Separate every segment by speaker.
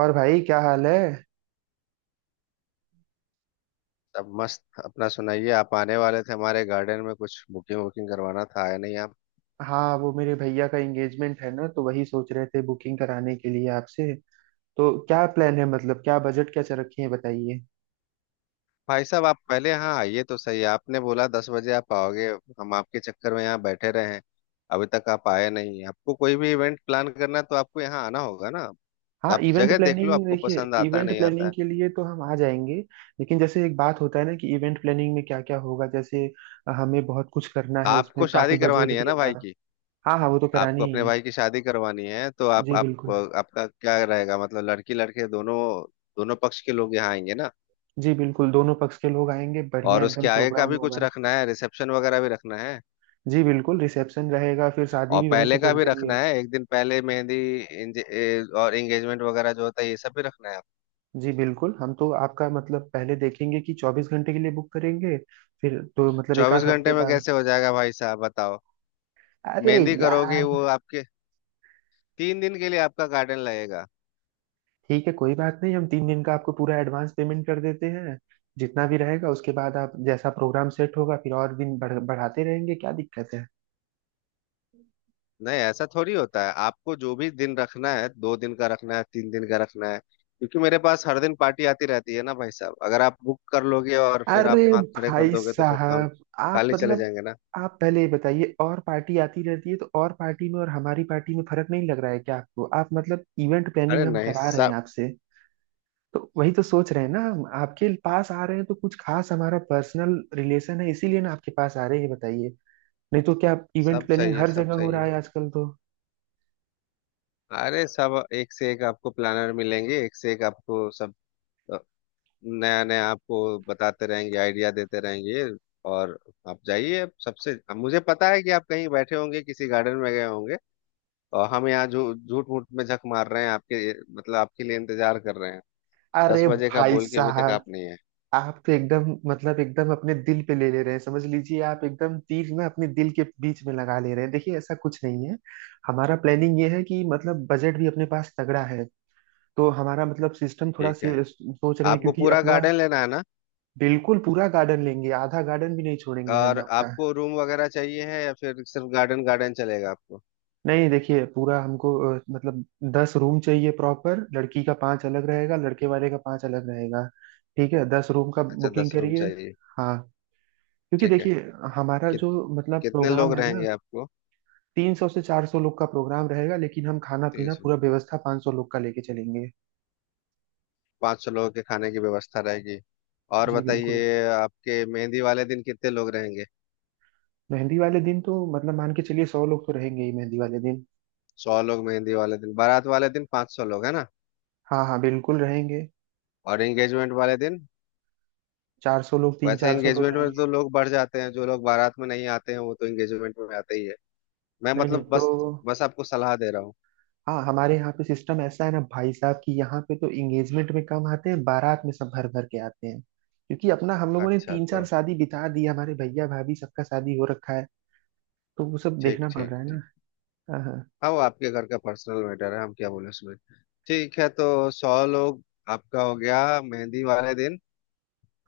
Speaker 1: और भाई क्या हाल है।
Speaker 2: सब मस्त। अपना सुनाइए। आप आने वाले थे हमारे गार्डन में, कुछ बुकिंग वुकिंग करवाना था, आया नहीं आप?
Speaker 1: हाँ, वो मेरे भैया का एंगेजमेंट है ना, तो वही सोच रहे थे बुकिंग कराने के लिए आपसे। तो क्या प्लान है, मतलब क्या बजट क्या रखी है बताइए।
Speaker 2: भाई साहब आप पहले यहाँ आइए तो सही। आपने बोला 10 बजे आप आओगे, हम आपके चक्कर में यहाँ बैठे रहे हैं, अभी तक आप आए नहीं। आपको कोई भी इवेंट प्लान करना है तो आपको यहाँ आना होगा ना।
Speaker 1: हाँ,
Speaker 2: आप
Speaker 1: इवेंट
Speaker 2: जगह देख लो,
Speaker 1: प्लानिंग
Speaker 2: आपको
Speaker 1: देखिए।
Speaker 2: पसंद आता है
Speaker 1: इवेंट
Speaker 2: नहीं आता
Speaker 1: प्लानिंग
Speaker 2: है।
Speaker 1: के लिए तो हम आ जाएंगे। लेकिन जैसे एक बात होता है ना कि इवेंट प्लानिंग में क्या क्या होगा, जैसे हमें बहुत कुछ करना है, उसमें
Speaker 2: आपको
Speaker 1: काफी
Speaker 2: शादी
Speaker 1: बजट
Speaker 2: करवानी है
Speaker 1: भी
Speaker 2: ना भाई
Speaker 1: हमारा।
Speaker 2: की?
Speaker 1: हाँ हाँ, वो तो
Speaker 2: आपको
Speaker 1: करानी ही
Speaker 2: अपने
Speaker 1: है।
Speaker 2: भाई की शादी करवानी है तो आप
Speaker 1: जी
Speaker 2: आप
Speaker 1: बिल्कुल।
Speaker 2: आपका क्या रहेगा मतलब लड़की लड़के दोनों, दोनों पक्ष के लोग यहाँ आएंगे ना?
Speaker 1: जी बिल्कुल, दोनों पक्ष के लोग आएंगे, बढ़िया
Speaker 2: और उसके
Speaker 1: एकदम
Speaker 2: आगे का
Speaker 1: प्रोग्राम
Speaker 2: भी कुछ
Speaker 1: होगा।
Speaker 2: रखना है, रिसेप्शन वगैरह भी रखना है?
Speaker 1: जी बिल्कुल, रिसेप्शन रहेगा, फिर शादी
Speaker 2: और
Speaker 1: भी वहीं से
Speaker 2: पहले का
Speaker 1: कर
Speaker 2: भी
Speaker 1: देंगे।
Speaker 2: रखना है, एक दिन पहले मेहंदी, और एंगेजमेंट वगैरह जो होता है ये सब भी रखना है आप?
Speaker 1: जी बिल्कुल, हम तो आपका मतलब पहले देखेंगे कि 24 घंटे के लिए बुक करेंगे। फिर तो मतलब एक
Speaker 2: चौबीस
Speaker 1: आध हफ्ते
Speaker 2: घंटे में
Speaker 1: बाद।
Speaker 2: कैसे हो जाएगा भाई साहब बताओ।
Speaker 1: अरे
Speaker 2: मेहंदी करोगे
Speaker 1: यार।
Speaker 2: वो आपके। 3 दिन के लिए आपका गार्डन लगेगा।
Speaker 1: ठीक है कोई बात नहीं, हम 3 दिन का आपको पूरा एडवांस पेमेंट कर देते हैं जितना भी रहेगा, उसके बाद आप जैसा प्रोग्राम सेट होगा फिर और दिन बढ़ाते रहेंगे, क्या दिक्कत है।
Speaker 2: नहीं ऐसा थोड़ी होता है, आपको जो भी दिन रखना है, 2 दिन का रखना है, 3 दिन का रखना है, क्योंकि मेरे पास हर दिन पार्टी आती रहती है ना भाई साहब। अगर आप बुक कर लोगे और फिर आप
Speaker 1: अरे
Speaker 2: हाथ खड़े कर
Speaker 1: भाई
Speaker 2: दोगे तो फिर तो हम
Speaker 1: साहब, आप
Speaker 2: खाली चले
Speaker 1: मतलब।
Speaker 2: जाएंगे ना।
Speaker 1: आप पहले ये बताइए, और पार्टी आती रहती है तो और पार्टी में और हमारी पार्टी में फर्क नहीं लग रहा है क्या आपको? आप मतलब इवेंट
Speaker 2: अरे
Speaker 1: प्लानिंग हम
Speaker 2: नहीं,
Speaker 1: करा रहे हैं
Speaker 2: सब
Speaker 1: आपसे। तो वही तो सोच रहे हैं ना, हम आपके पास आ रहे हैं तो कुछ खास हमारा पर्सनल रिलेशन है इसीलिए ना आपके पास आ रहे हैं, ये बताइए। नहीं तो क्या इवेंट
Speaker 2: सब
Speaker 1: प्लानिंग
Speaker 2: सही है।
Speaker 1: हर
Speaker 2: सब
Speaker 1: जगह हो
Speaker 2: सही
Speaker 1: रहा
Speaker 2: है।
Speaker 1: है आजकल तो।
Speaker 2: अरे सब एक से एक आपको प्लानर मिलेंगे, एक से एक आपको सब, अ, नया नया आपको बताते रहेंगे, आइडिया देते रहेंगे। और आप जाइए, आप सबसे। अब मुझे पता है कि आप कहीं बैठे होंगे, किसी गार्डन में गए होंगे, और हम यहाँ जो झूठ मूठ में झक मार रहे हैं आपके, मतलब आपके लिए इंतजार कर रहे हैं। दस
Speaker 1: अरे
Speaker 2: बजे का
Speaker 1: भाई
Speaker 2: बोल के अभी तक
Speaker 1: साहब,
Speaker 2: आप नहीं है।
Speaker 1: आप तो एकदम मतलब एकदम अपने दिल पे ले ले रहे हैं, समझ लीजिए आप एकदम तीर ना अपने दिल के बीच में लगा ले रहे हैं, देखिए ऐसा कुछ नहीं है। हमारा प्लानिंग ये है कि मतलब बजट भी अपने पास तगड़ा है। तो हमारा मतलब सिस्टम थोड़ा
Speaker 2: ठीक है।
Speaker 1: से सोच रहे हैं
Speaker 2: आपको
Speaker 1: क्योंकि
Speaker 2: पूरा
Speaker 1: अपना।
Speaker 2: गार्डन लेना है ना?
Speaker 1: बिल्कुल पूरा गार्डन लेंगे, आधा गार्डन भी नहीं छोड़ेंगे हम
Speaker 2: और
Speaker 1: आपका।
Speaker 2: आपको रूम वगैरह चाहिए है या फिर सिर्फ गार्डन गार्डन चलेगा आपको?
Speaker 1: नहीं देखिए, पूरा हमको मतलब 10 रूम चाहिए प्रॉपर, लड़की का 5 अलग रहेगा, लड़के वाले का 5 अलग रहेगा। ठीक है, 10 रूम का
Speaker 2: अच्छा,
Speaker 1: बुकिंग
Speaker 2: 10 रूम
Speaker 1: करिए।
Speaker 2: चाहिए।
Speaker 1: हाँ। क्योंकि
Speaker 2: ठीक है,
Speaker 1: देखिए हमारा
Speaker 2: कित,
Speaker 1: जो मतलब
Speaker 2: कितने
Speaker 1: प्रोग्राम
Speaker 2: लोग
Speaker 1: है ना,
Speaker 2: रहेंगे आप?
Speaker 1: 300 से 400 लोग का प्रोग्राम रहेगा, लेकिन हम खाना पीना
Speaker 2: तेज।
Speaker 1: पूरा व्यवस्था 500 लोग का लेके चलेंगे।
Speaker 2: 500 लोगों के खाने की व्यवस्था रहेगी। और
Speaker 1: जी बिल्कुल।
Speaker 2: बताइए आपके मेहंदी वाले दिन कितने लोग रहेंगे?
Speaker 1: मेहंदी वाले दिन तो मतलब मान के चलिए 100 लोग तो रहेंगे ही मेहंदी वाले दिन।
Speaker 2: 100 लोग मेहंदी वाले दिन, बारात वाले दिन 500 लोग है ना?
Speaker 1: हाँ हाँ बिल्कुल रहेंगे।
Speaker 2: और एंगेजमेंट वाले दिन?
Speaker 1: 400 लोग, तीन
Speaker 2: वैसे
Speaker 1: चार सौ लोग
Speaker 2: एंगेजमेंट में
Speaker 1: रहेंगे।
Speaker 2: तो लोग बढ़ जाते हैं, जो लोग बारात में नहीं आते हैं वो तो एंगेजमेंट में आते ही है। मैं
Speaker 1: नहीं नहीं
Speaker 2: मतलब
Speaker 1: तो।
Speaker 2: बस बस आपको सलाह दे रहा हूँ।
Speaker 1: हाँ, हमारे यहाँ पे सिस्टम ऐसा है ना भाई साहब कि यहाँ पे तो एंगेजमेंट में कम आते हैं, बारात में सब भर भर के आते हैं, क्योंकि अपना हम लोगों ने
Speaker 2: अच्छा
Speaker 1: तीन चार
Speaker 2: तो
Speaker 1: शादी बिता दी, हमारे भैया भाभी सबका शादी हो रखा है। तो वो सब
Speaker 2: ठीक
Speaker 1: देखना पड़
Speaker 2: ठीक
Speaker 1: रहा है ना।
Speaker 2: ठीक।
Speaker 1: हाँ हाँ।
Speaker 2: हाँ वो आपके घर का पर्सनल मैटर है, हम क्या बोले उसमें। ठीक है तो 100 लोग आपका हो गया मेहंदी वाले दिन,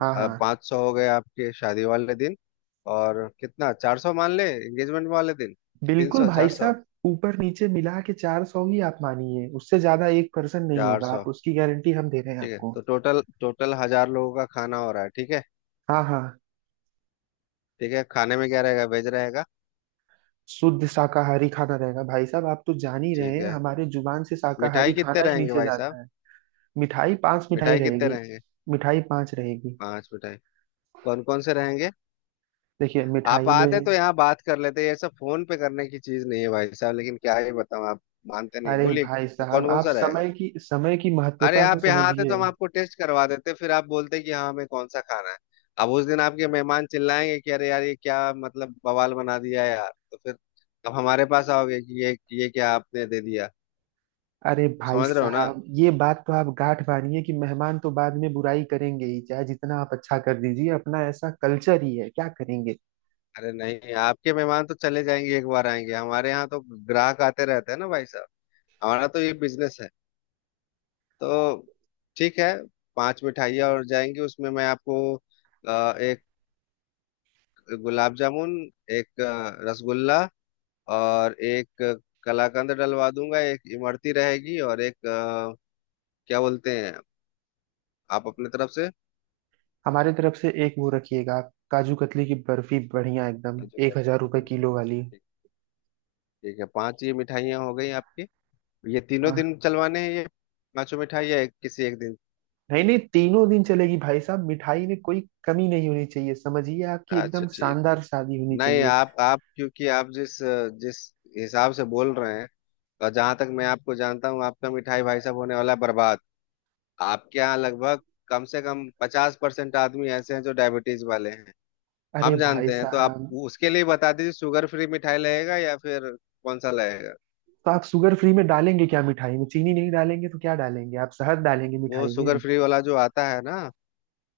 Speaker 1: हाँ हाँ
Speaker 2: 500 हो गए आपके शादी वाले दिन, और कितना 400 मान ले एंगेजमेंट वाले दिन। तीन
Speaker 1: बिल्कुल
Speaker 2: सौ
Speaker 1: भाई
Speaker 2: 400।
Speaker 1: साहब, ऊपर नीचे मिला के 400 ही आप मानिए, उससे ज्यादा एक पर्सन नहीं
Speaker 2: चार
Speaker 1: होगा,
Speaker 2: सौ
Speaker 1: आप उसकी गारंटी हम दे रहे हैं
Speaker 2: ठीक है,
Speaker 1: आपको।
Speaker 2: तो टोटल टोटल 1,000 लोगों का खाना हो रहा है। ठीक है।
Speaker 1: हाँ हाँ।
Speaker 2: ठीक है, खाने में क्या रहेगा, वेज रहेगा?
Speaker 1: शुद्ध शाकाहारी खाना रहेगा भाई साहब, आप तो जान ही रहे
Speaker 2: ठीक
Speaker 1: हैं
Speaker 2: है,
Speaker 1: हमारे जुबान से
Speaker 2: मिठाई
Speaker 1: शाकाहारी खाना
Speaker 2: कितने
Speaker 1: ही
Speaker 2: रहेंगे
Speaker 1: नीचे
Speaker 2: भाई साहब?
Speaker 1: जाता है। मिठाई 5 मिठाई
Speaker 2: मिठाई कितने
Speaker 1: रहेगी।
Speaker 2: रहेंगे?
Speaker 1: मिठाई पांच रहेगी।
Speaker 2: पांच मिठाई। कौन कौन से रहेंगे?
Speaker 1: देखिए
Speaker 2: आप
Speaker 1: मिठाई
Speaker 2: आते तो
Speaker 1: में।
Speaker 2: यहाँ बात कर लेते, ये सब फोन पे करने की चीज नहीं है भाई साहब, लेकिन क्या ही बताऊं, आप मानते नहीं
Speaker 1: अरे
Speaker 2: बोलिए।
Speaker 1: भाई साहब,
Speaker 2: कौन कौन
Speaker 1: आप
Speaker 2: सा रहेगा?
Speaker 1: समय की
Speaker 2: अरे
Speaker 1: महत्वता को
Speaker 2: आप यहाँ आते तो
Speaker 1: समझिए।
Speaker 2: हम आपको टेस्ट करवा देते, फिर आप बोलते कि हाँ हमें कौन सा खाना है। अब उस दिन आपके मेहमान चिल्लाएंगे कि अरे यार ये क्या मतलब बवाल बना दिया है यार, तो फिर अब हमारे पास आओगे कि ये क्या आपने दे दिया।
Speaker 1: अरे भाई
Speaker 2: समझ रहे हो ना?
Speaker 1: साहब, ये बात तो आप गांठ बांधिए कि मेहमान तो बाद में बुराई करेंगे ही, चाहे जितना आप अच्छा कर दीजिए, अपना ऐसा कल्चर ही है, क्या करेंगे।
Speaker 2: अरे नहीं, आपके मेहमान तो चले जाएंगे, एक बार आएंगे हमारे यहाँ तो। ग्राहक आते रहते हैं ना भाई साहब, हमारा तो ये बिजनेस है। तो ठीक है, पांच मिठाइयाँ और जाएंगी उसमें। मैं आपको एक गुलाब जामुन, एक रसगुल्ला, और एक कलाकंद डलवा दूंगा, एक इमरती रहेगी, और एक क्या बोलते हैं, आप अपने तरफ से,
Speaker 1: हमारे तरफ से एक वो रखिएगा आप, काजू कतली की बर्फी, बढ़िया एकदम,
Speaker 2: जो
Speaker 1: एक
Speaker 2: कहते
Speaker 1: हजार
Speaker 2: हैं कि
Speaker 1: रुपए
Speaker 2: इमरती।
Speaker 1: किलो वाली।
Speaker 2: ठीक। ठीक है, पांच ये मिठाइयाँ हो गई आपकी। ये तीनों
Speaker 1: हाँ।
Speaker 2: दिन चलवाने हैं ये पांचों मिठाइयाँ, एक किसी एक दिन।
Speaker 1: नहीं नहीं, तीनों दिन चलेगी भाई साहब, मिठाई में कोई कमी नहीं होनी चाहिए, समझिए आपकी एकदम
Speaker 2: अच्छा ठीक।
Speaker 1: शानदार शादी होनी
Speaker 2: नहीं,
Speaker 1: चाहिए।
Speaker 2: आप क्योंकि आप जिस जिस हिसाब से बोल रहे हैं, और जहां तक मैं आपको जानता हूँ, आपका मिठाई भाई साहब होने वाला है बर्बाद। आपके यहाँ लगभग कम से कम 50% आदमी ऐसे हैं जो डायबिटीज वाले हैं,
Speaker 1: अरे
Speaker 2: हम
Speaker 1: भाई
Speaker 2: जानते हैं। तो आप
Speaker 1: साहब।
Speaker 2: उसके लिए बता दीजिए, शुगर फ्री मिठाई लगेगा या फिर कौन सा लगेगा।
Speaker 1: तो आप शुगर फ्री में डालेंगे क्या, मिठाई में चीनी नहीं डालेंगे तो क्या डालेंगे आप, शहद डालेंगे
Speaker 2: वो
Speaker 1: मिठाई
Speaker 2: शुगर
Speaker 1: में?
Speaker 2: फ्री वाला जो आता है ना,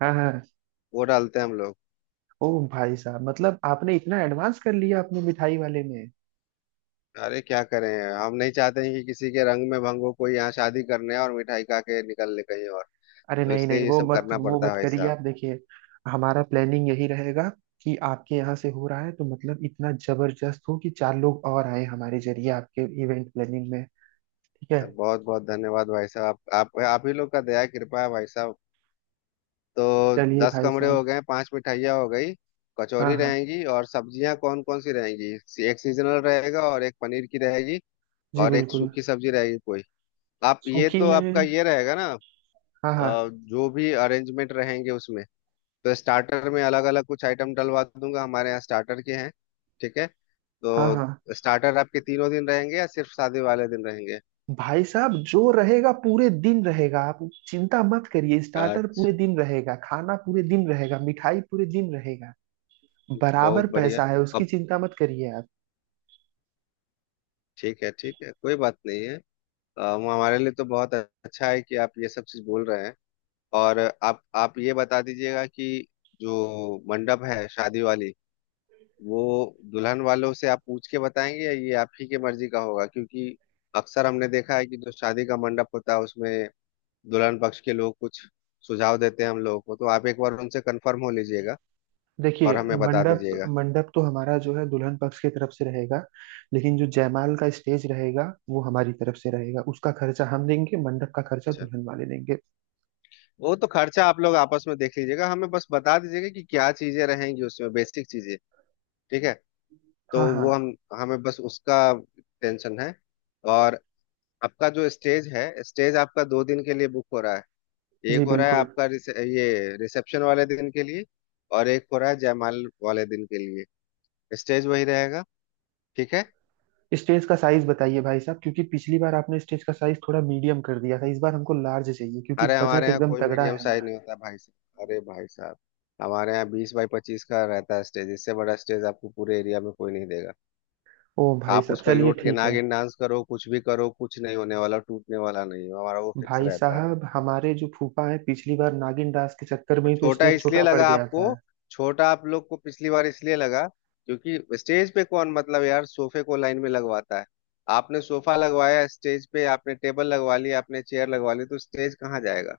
Speaker 1: हाँ हाँ।
Speaker 2: वो डालते हैं हम लोग।
Speaker 1: ओ भाई साहब, मतलब आपने इतना एडवांस कर लिया अपने मिठाई वाले में।
Speaker 2: अरे क्या करें, हम नहीं चाहते हैं कि किसी के रंग में भंग हो, कोई यहाँ शादी करने और मिठाई खा के निकल ले कहीं और,
Speaker 1: अरे
Speaker 2: तो
Speaker 1: नहीं नहीं,
Speaker 2: इसलिए ये
Speaker 1: वो
Speaker 2: सब
Speaker 1: मत
Speaker 2: करना
Speaker 1: वो
Speaker 2: पड़ता है
Speaker 1: मत
Speaker 2: भाई
Speaker 1: करिए
Speaker 2: साहब।
Speaker 1: आप, देखिए हमारा प्लानिंग यही रहेगा कि आपके यहाँ से हो रहा है तो मतलब इतना जबरदस्त हो कि चार लोग और आए हमारे जरिए आपके इवेंट प्लानिंग में। ठीक है।
Speaker 2: बहुत बहुत धन्यवाद भाई साहब, आप ही लोग का दया कृपा है भाई साहब। तो
Speaker 1: चलिए
Speaker 2: दस
Speaker 1: भाई
Speaker 2: कमरे हो
Speaker 1: साहब।
Speaker 2: गए, पांच मिठाइयाँ हो गई।
Speaker 1: हाँ
Speaker 2: कचौरी
Speaker 1: हाँ।
Speaker 2: रहेंगी और सब्जियां कौन कौन सी रहेंगी? एक सीजनल रहेगा और एक पनीर की रहेगी,
Speaker 1: जी
Speaker 2: और एक
Speaker 1: बिल्कुल।
Speaker 2: सूखी सब्जी रहेगी कोई। आप ये
Speaker 1: सूखी
Speaker 2: तो आपका
Speaker 1: में।
Speaker 2: ये रहेगा ना,
Speaker 1: हाँ हाँ।
Speaker 2: जो भी अरेंजमेंट रहेंगे उसमें, तो स्टार्टर में अलग अलग कुछ आइटम डलवा दूंगा, हमारे यहाँ स्टार्टर के हैं। ठीक है,
Speaker 1: हाँ हाँ
Speaker 2: तो स्टार्टर आपके तीनों दिन रहेंगे या सिर्फ शादी वाले दिन रहेंगे?
Speaker 1: भाई साहब, जो रहेगा पूरे दिन रहेगा, आप चिंता मत करिए, स्टार्टर पूरे
Speaker 2: अच्छा।
Speaker 1: दिन रहेगा, खाना पूरे दिन रहेगा, मिठाई पूरे दिन रहेगा।
Speaker 2: बहुत
Speaker 1: बराबर
Speaker 2: बढ़िया।
Speaker 1: पैसा है, उसकी
Speaker 2: अब
Speaker 1: चिंता मत करिए आप।
Speaker 2: ठीक है ठीक है, कोई बात नहीं है। वो हमारे लिए तो बहुत अच्छा है कि आप ये सब चीज बोल रहे हैं। और आप ये बता दीजिएगा कि जो मंडप है शादी वाली, वो दुल्हन वालों से आप पूछ के बताएंगे या ये आप ही के मर्जी का होगा, क्योंकि अक्सर हमने देखा है कि जो शादी का मंडप होता है उसमें दुल्हन पक्ष के लोग कुछ सुझाव देते हैं हम लोगों को, तो आप एक बार उनसे कंफर्म हो लीजिएगा
Speaker 1: देखिए
Speaker 2: और हमें बता
Speaker 1: मंडप,
Speaker 2: दीजिएगा।
Speaker 1: मंडप तो हमारा जो है दुल्हन पक्ष की तरफ से रहेगा, लेकिन जो जयमाल का स्टेज रहेगा वो हमारी तरफ से रहेगा, उसका खर्चा हम देंगे, मंडप का खर्चा
Speaker 2: अच्छा,
Speaker 1: दुल्हन वाले देंगे।
Speaker 2: वो तो खर्चा आप लोग आपस में देख लीजिएगा, हमें बस बता दीजिएगा कि क्या चीजें रहेंगी उसमें, बेसिक चीजें। ठीक है, तो
Speaker 1: हाँ हाँ।
Speaker 2: वो हम हमें बस उसका टेंशन है। और आपका जो स्टेज है, स्टेज आपका 2 दिन के लिए बुक हो रहा है, एक
Speaker 1: जी
Speaker 2: हो रहा है
Speaker 1: बिल्कुल।
Speaker 2: आपका ये रिसेप्शन वाले दिन के लिए, और एक हो रहा है जयमाल वाले दिन के लिए। स्टेज वही रहेगा। ठीक है।
Speaker 1: स्टेज का साइज बताइए भाई साहब, क्योंकि पिछली बार आपने स्टेज का साइज थोड़ा मीडियम कर दिया था, इस बार हमको लार्ज चाहिए क्योंकि
Speaker 2: अरे हमारे
Speaker 1: बजट
Speaker 2: यहाँ
Speaker 1: एकदम
Speaker 2: कोई
Speaker 1: तगड़ा
Speaker 2: मीडियम
Speaker 1: है
Speaker 2: साइज
Speaker 1: हमारा।
Speaker 2: नहीं होता भाई साहब, अरे भाई साहब हमारे यहाँ 20x25 का रहता है स्टेज, इससे बड़ा स्टेज आपको पूरे एरिया में कोई नहीं देगा।
Speaker 1: ओ भाई
Speaker 2: आप
Speaker 1: साहब
Speaker 2: उस पर
Speaker 1: चलिए
Speaker 2: लौट के
Speaker 1: ठीक है।
Speaker 2: नागिन डांस करो, कुछ भी करो, कुछ नहीं होने वाला, टूटने वाला नहीं है हमारा, वो फिक्स
Speaker 1: भाई
Speaker 2: रहता है।
Speaker 1: साहब, हमारे जो फूफा है पिछली बार नागिन दास के चक्कर में ही तो
Speaker 2: छोटा
Speaker 1: स्टेज
Speaker 2: इसलिए
Speaker 1: छोटा पड़
Speaker 2: लगा
Speaker 1: गया
Speaker 2: आपको,
Speaker 1: था।
Speaker 2: छोटा आप लोग को पिछली बार इसलिए लगा क्योंकि स्टेज पे कौन मतलब यार सोफे को लाइन में लगवाता है? आपने सोफा लगवाया स्टेज पे, आपने टेबल लगवा ली, आपने चेयर लगवा ली, तो स्टेज कहाँ जाएगा?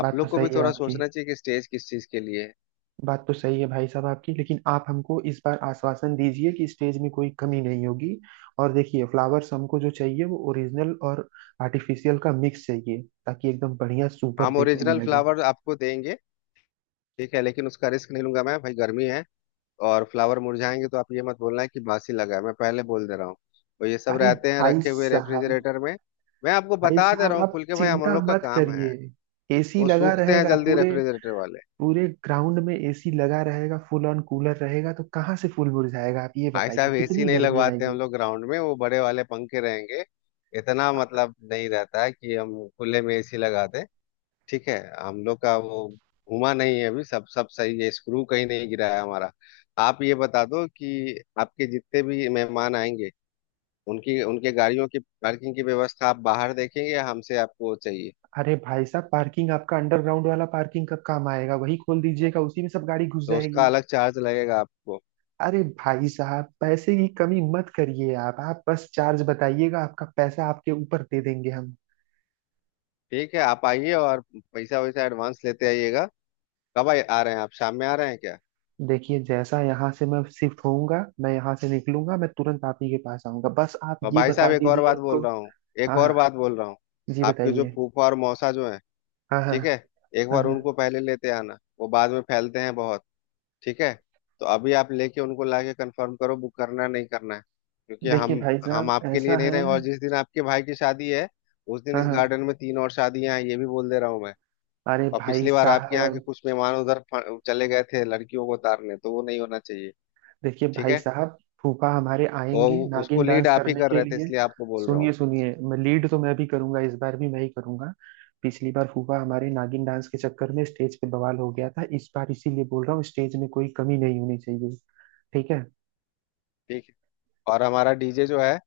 Speaker 2: आप
Speaker 1: बात तो
Speaker 2: लोग को भी
Speaker 1: सही है
Speaker 2: थोड़ा
Speaker 1: आपकी।
Speaker 2: सोचना चाहिए कि स्टेज किस चीज के लिए है।
Speaker 1: बात तो सही है भाई साहब आपकी, लेकिन आप हमको इस बार आश्वासन दीजिए कि स्टेज में कोई कमी नहीं होगी। और देखिए, फ्लावर्स हमको जो चाहिए वो ओरिजिनल और आर्टिफिशियल का मिक्स चाहिए, ताकि एकदम बढ़िया सुपर
Speaker 2: हम
Speaker 1: देखने में
Speaker 2: ओरिजिनल
Speaker 1: लगे।
Speaker 2: फ्लावर आपको देंगे, ठीक है, लेकिन उसका रिस्क नहीं लूंगा मैं भाई, गर्मी है, और फ्लावर मुरझाएंगे तो आप ये मत बोलना है कि बासी लगा है, मैं पहले बोल दे रहा हूँ। तो ये सब
Speaker 1: अरे
Speaker 2: रहते हैं
Speaker 1: भाई
Speaker 2: रखे हुए
Speaker 1: साहब।
Speaker 2: रेफ्रिजरेटर में, मैं आपको
Speaker 1: भाई
Speaker 2: बता दे
Speaker 1: साहब
Speaker 2: रहा हूँ
Speaker 1: आप
Speaker 2: खुल के भाई, हम
Speaker 1: चिंता
Speaker 2: लोग का
Speaker 1: मत
Speaker 2: काम है।
Speaker 1: करिए, एसी
Speaker 2: वो
Speaker 1: लगा
Speaker 2: सूखते हैं
Speaker 1: रहेगा
Speaker 2: जल्दी
Speaker 1: पूरे,
Speaker 2: रेफ्रिजरेटर वाले।
Speaker 1: पूरे ग्राउंड में एसी लगा रहेगा, फुल ऑन कूलर रहेगा, तो कहाँ से फूल मुरझाएगा, आप ये
Speaker 2: भाई
Speaker 1: बताइए
Speaker 2: साहब एसी
Speaker 1: कितनी
Speaker 2: नहीं
Speaker 1: गर्मी
Speaker 2: लगवाते हम
Speaker 1: आएगी।
Speaker 2: लोग ग्राउंड में, वो बड़े वाले पंखे रहेंगे। इतना
Speaker 1: अ-
Speaker 2: मतलब नहीं रहता है कि हम खुले में एसी लगा दें। ठीक है, हम लोग का वो घुमा नहीं है अभी, सब सब सही है, स्क्रू कहीं नहीं गिरा है हमारा। आप ये बता दो कि आपके जितने भी मेहमान आएंगे, उनकी उनके गाड़ियों की पार्किंग की व्यवस्था आप बाहर देखेंगे या हमसे आपको चाहिए?
Speaker 1: अरे भाई साहब, पार्किंग आपका अंडरग्राउंड वाला पार्किंग कब काम आएगा, वही खोल दीजिएगा, उसी में सब गाड़ी घुस
Speaker 2: तो उसका
Speaker 1: जाएगी।
Speaker 2: अलग चार्ज लगेगा आपको।
Speaker 1: अरे भाई साहब, पैसे की कमी मत करिए आप बस चार्ज बताइएगा आपका, पैसा आपके ऊपर दे देंगे हम।
Speaker 2: ठीक है, आप आइए और पैसा वैसा एडवांस लेते आइएगा। कब आ आ रहे हैं आप, शाम में आ रहे हैं क्या?
Speaker 1: देखिए जैसा यहाँ से मैं शिफ्ट होऊंगा, मैं यहाँ से निकलूंगा, मैं तुरंत आप ही के पास आऊंगा, बस आप
Speaker 2: और
Speaker 1: ये
Speaker 2: भाई
Speaker 1: बता
Speaker 2: साहब
Speaker 1: दीजिए आपको।
Speaker 2: एक
Speaker 1: हाँ
Speaker 2: और
Speaker 1: हाँ।
Speaker 2: बात बोल रहा हूँ,
Speaker 1: जी
Speaker 2: आपके जो
Speaker 1: बताइए।
Speaker 2: फूफा और मौसा जो हैं,
Speaker 1: हाँ हाँ।
Speaker 2: ठीक है, एक
Speaker 1: हाँ
Speaker 2: बार
Speaker 1: हाँ।
Speaker 2: उनको पहले लेते आना, वो बाद में फैलते हैं बहुत। ठीक है, तो अभी आप लेके उनको लाके कंफर्म करो, बुक करना है नहीं करना है, क्योंकि
Speaker 1: देखिए भाई
Speaker 2: हम
Speaker 1: साहब
Speaker 2: आपके
Speaker 1: ऐसा
Speaker 2: लिए नहीं
Speaker 1: है।
Speaker 2: रहेंगे, और जिस दिन आपके भाई की शादी है उस दिन
Speaker 1: हाँ
Speaker 2: इस
Speaker 1: हाँ।
Speaker 2: गार्डन में तीन और शादियां हैं, ये भी बोल दे रहा हूँ मैं।
Speaker 1: अरे
Speaker 2: और
Speaker 1: भाई
Speaker 2: पिछली बार आपके यहाँ के
Speaker 1: साहब।
Speaker 2: कुछ मेहमान उधर चले गए थे लड़कियों को उतारने, तो वो नहीं होना चाहिए।
Speaker 1: देखिए
Speaker 2: ठीक
Speaker 1: भाई
Speaker 2: है।
Speaker 1: साहब, फूफा हमारे
Speaker 2: वो
Speaker 1: आएंगे
Speaker 2: उसको
Speaker 1: नागिन
Speaker 2: लीड
Speaker 1: डांस
Speaker 2: आप ही
Speaker 1: करने
Speaker 2: कर
Speaker 1: के
Speaker 2: रहे थे,
Speaker 1: लिए।
Speaker 2: इसलिए आपको बोल रहा हूँ।
Speaker 1: सुनिए सुनिए, मैं लीड तो मैं भी करूंगा, इस बार भी मैं ही करूंगा। पिछली बार फूफा हमारे नागिन डांस के चक्कर में स्टेज पे बवाल हो गया था, इस बार इसीलिए बोल रहा हूँ स्टेज में कोई कमी नहीं होनी चाहिए। ठीक है।
Speaker 2: ठीक है। और हमारा डीजे जो है,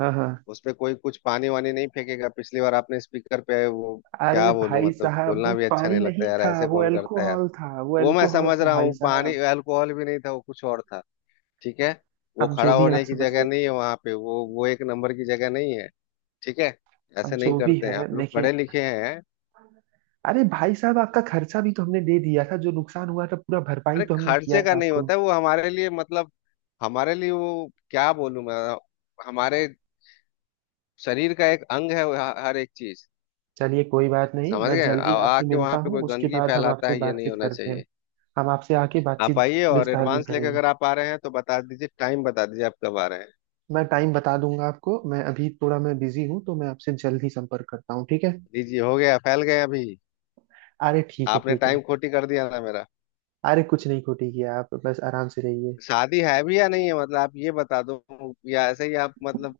Speaker 1: हाँ हाँ।
Speaker 2: उस पे कोई कुछ पानी वानी नहीं फेंकेगा, पिछली बार आपने स्पीकर पे वो।
Speaker 1: अरे
Speaker 2: क्या बोलूं
Speaker 1: भाई
Speaker 2: मतलब
Speaker 1: साहब,
Speaker 2: बोलना
Speaker 1: वो
Speaker 2: भी अच्छा
Speaker 1: पानी
Speaker 2: नहीं
Speaker 1: नहीं
Speaker 2: लगता यार,
Speaker 1: था,
Speaker 2: ऐसे
Speaker 1: वो
Speaker 2: कौन करता है यार।
Speaker 1: अल्कोहल था, वो
Speaker 2: वो मैं
Speaker 1: अल्कोहल
Speaker 2: समझ
Speaker 1: था
Speaker 2: रहा
Speaker 1: भाई
Speaker 2: हूँ, पानी
Speaker 1: साहब।
Speaker 2: अल्कोहल भी नहीं था, वो कुछ और था। ठीक है, वो
Speaker 1: अब जो
Speaker 2: खड़ा
Speaker 1: भी आप
Speaker 2: होने की
Speaker 1: समझ
Speaker 2: जगह
Speaker 1: लिए।
Speaker 2: नहीं है वहां पे, वो एक नंबर की जगह नहीं है। ठीक है,
Speaker 1: अब
Speaker 2: ऐसे नहीं
Speaker 1: जो भी
Speaker 2: करते हैं,
Speaker 1: है,
Speaker 2: आप लोग पढ़े
Speaker 1: देखिए
Speaker 2: लिखे हैं।
Speaker 1: अरे भाई साहब आपका खर्चा भी तो हमने दे दिया था, जो नुकसान हुआ था पूरा भरपाई
Speaker 2: अरे
Speaker 1: तो हमने किया
Speaker 2: खर्चे का
Speaker 1: था
Speaker 2: नहीं
Speaker 1: आपको।
Speaker 2: होता है वो हमारे लिए, मतलब हमारे लिए वो क्या बोलूं मैं, हमारे शरीर का एक अंग है हर एक चीज।
Speaker 1: चलिए कोई बात नहीं,
Speaker 2: समझ
Speaker 1: मैं
Speaker 2: गए
Speaker 1: जल्दी आपसे
Speaker 2: आके
Speaker 1: मिलता
Speaker 2: वहां पे
Speaker 1: हूँ,
Speaker 2: कोई
Speaker 1: उसके
Speaker 2: गंदगी
Speaker 1: बाद हम
Speaker 2: फैलाता
Speaker 1: आपसे
Speaker 2: है, ये नहीं
Speaker 1: बातचीत
Speaker 2: होना
Speaker 1: करते हैं।
Speaker 2: चाहिए।
Speaker 1: हम आपसे आके
Speaker 2: आप
Speaker 1: बातचीत
Speaker 2: आइए और
Speaker 1: विस्तार में
Speaker 2: एडवांस लेके
Speaker 1: करेंगे।
Speaker 2: अगर आप आ रहे हैं तो बता दीजिए, टाइम बता दीजिए, आप कब आ रहे हैं?
Speaker 1: मैं टाइम बता दूंगा आपको, मैं अभी थोड़ा मैं बिजी हूँ, तो मैं आपसे जल्दी संपर्क करता हूँ, ठीक है।
Speaker 2: जी जी, हो गया फैल गए अभी,
Speaker 1: अरे ठीक है
Speaker 2: आपने
Speaker 1: ठीक है।
Speaker 2: टाइम खोटी कर दिया ना मेरा।
Speaker 1: अरे कुछ नहीं खोटी किया, आप बस आराम से रहिए।
Speaker 2: शादी है भी या नहीं है, मतलब आप ये बता दो, या ऐसे ही आप मतलब,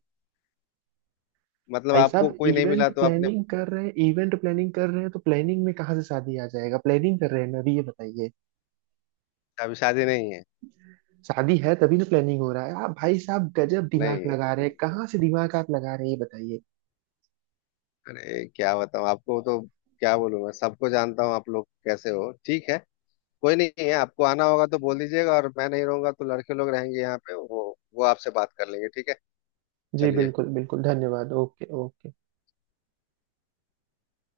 Speaker 2: मतलब
Speaker 1: भाई
Speaker 2: आपको
Speaker 1: साहब
Speaker 2: कोई नहीं मिला
Speaker 1: इवेंट
Speaker 2: तो आपने।
Speaker 1: प्लानिंग कर रहे हैं, इवेंट प्लानिंग कर रहे हैं, तो प्लानिंग में कहाँ से शादी आ जाएगा, प्लानिंग कर रहे हैं ना, अभी ये बताइए।
Speaker 2: अभी शादी नहीं है।
Speaker 1: शादी है तभी ना प्लानिंग हो रहा है, आप भाई साहब गजब दिमाग
Speaker 2: नहीं,
Speaker 1: लगा रहे हैं, कहाँ से दिमाग आप लगा रहे हैं ये बताइए।
Speaker 2: अरे क्या बताऊं आपको तो, क्या बोलूं मैं, सबको जानता हूँ आप लोग कैसे हो। ठीक है, कोई नहीं है, आपको आना होगा तो बोल दीजिएगा, और मैं नहीं रहूंगा तो लड़के लोग रहेंगे यहाँ पे, वो आपसे बात कर लेंगे ठीक है।
Speaker 1: जी
Speaker 2: चलिए।
Speaker 1: बिल्कुल बिल्कुल, धन्यवाद, ओके ओके।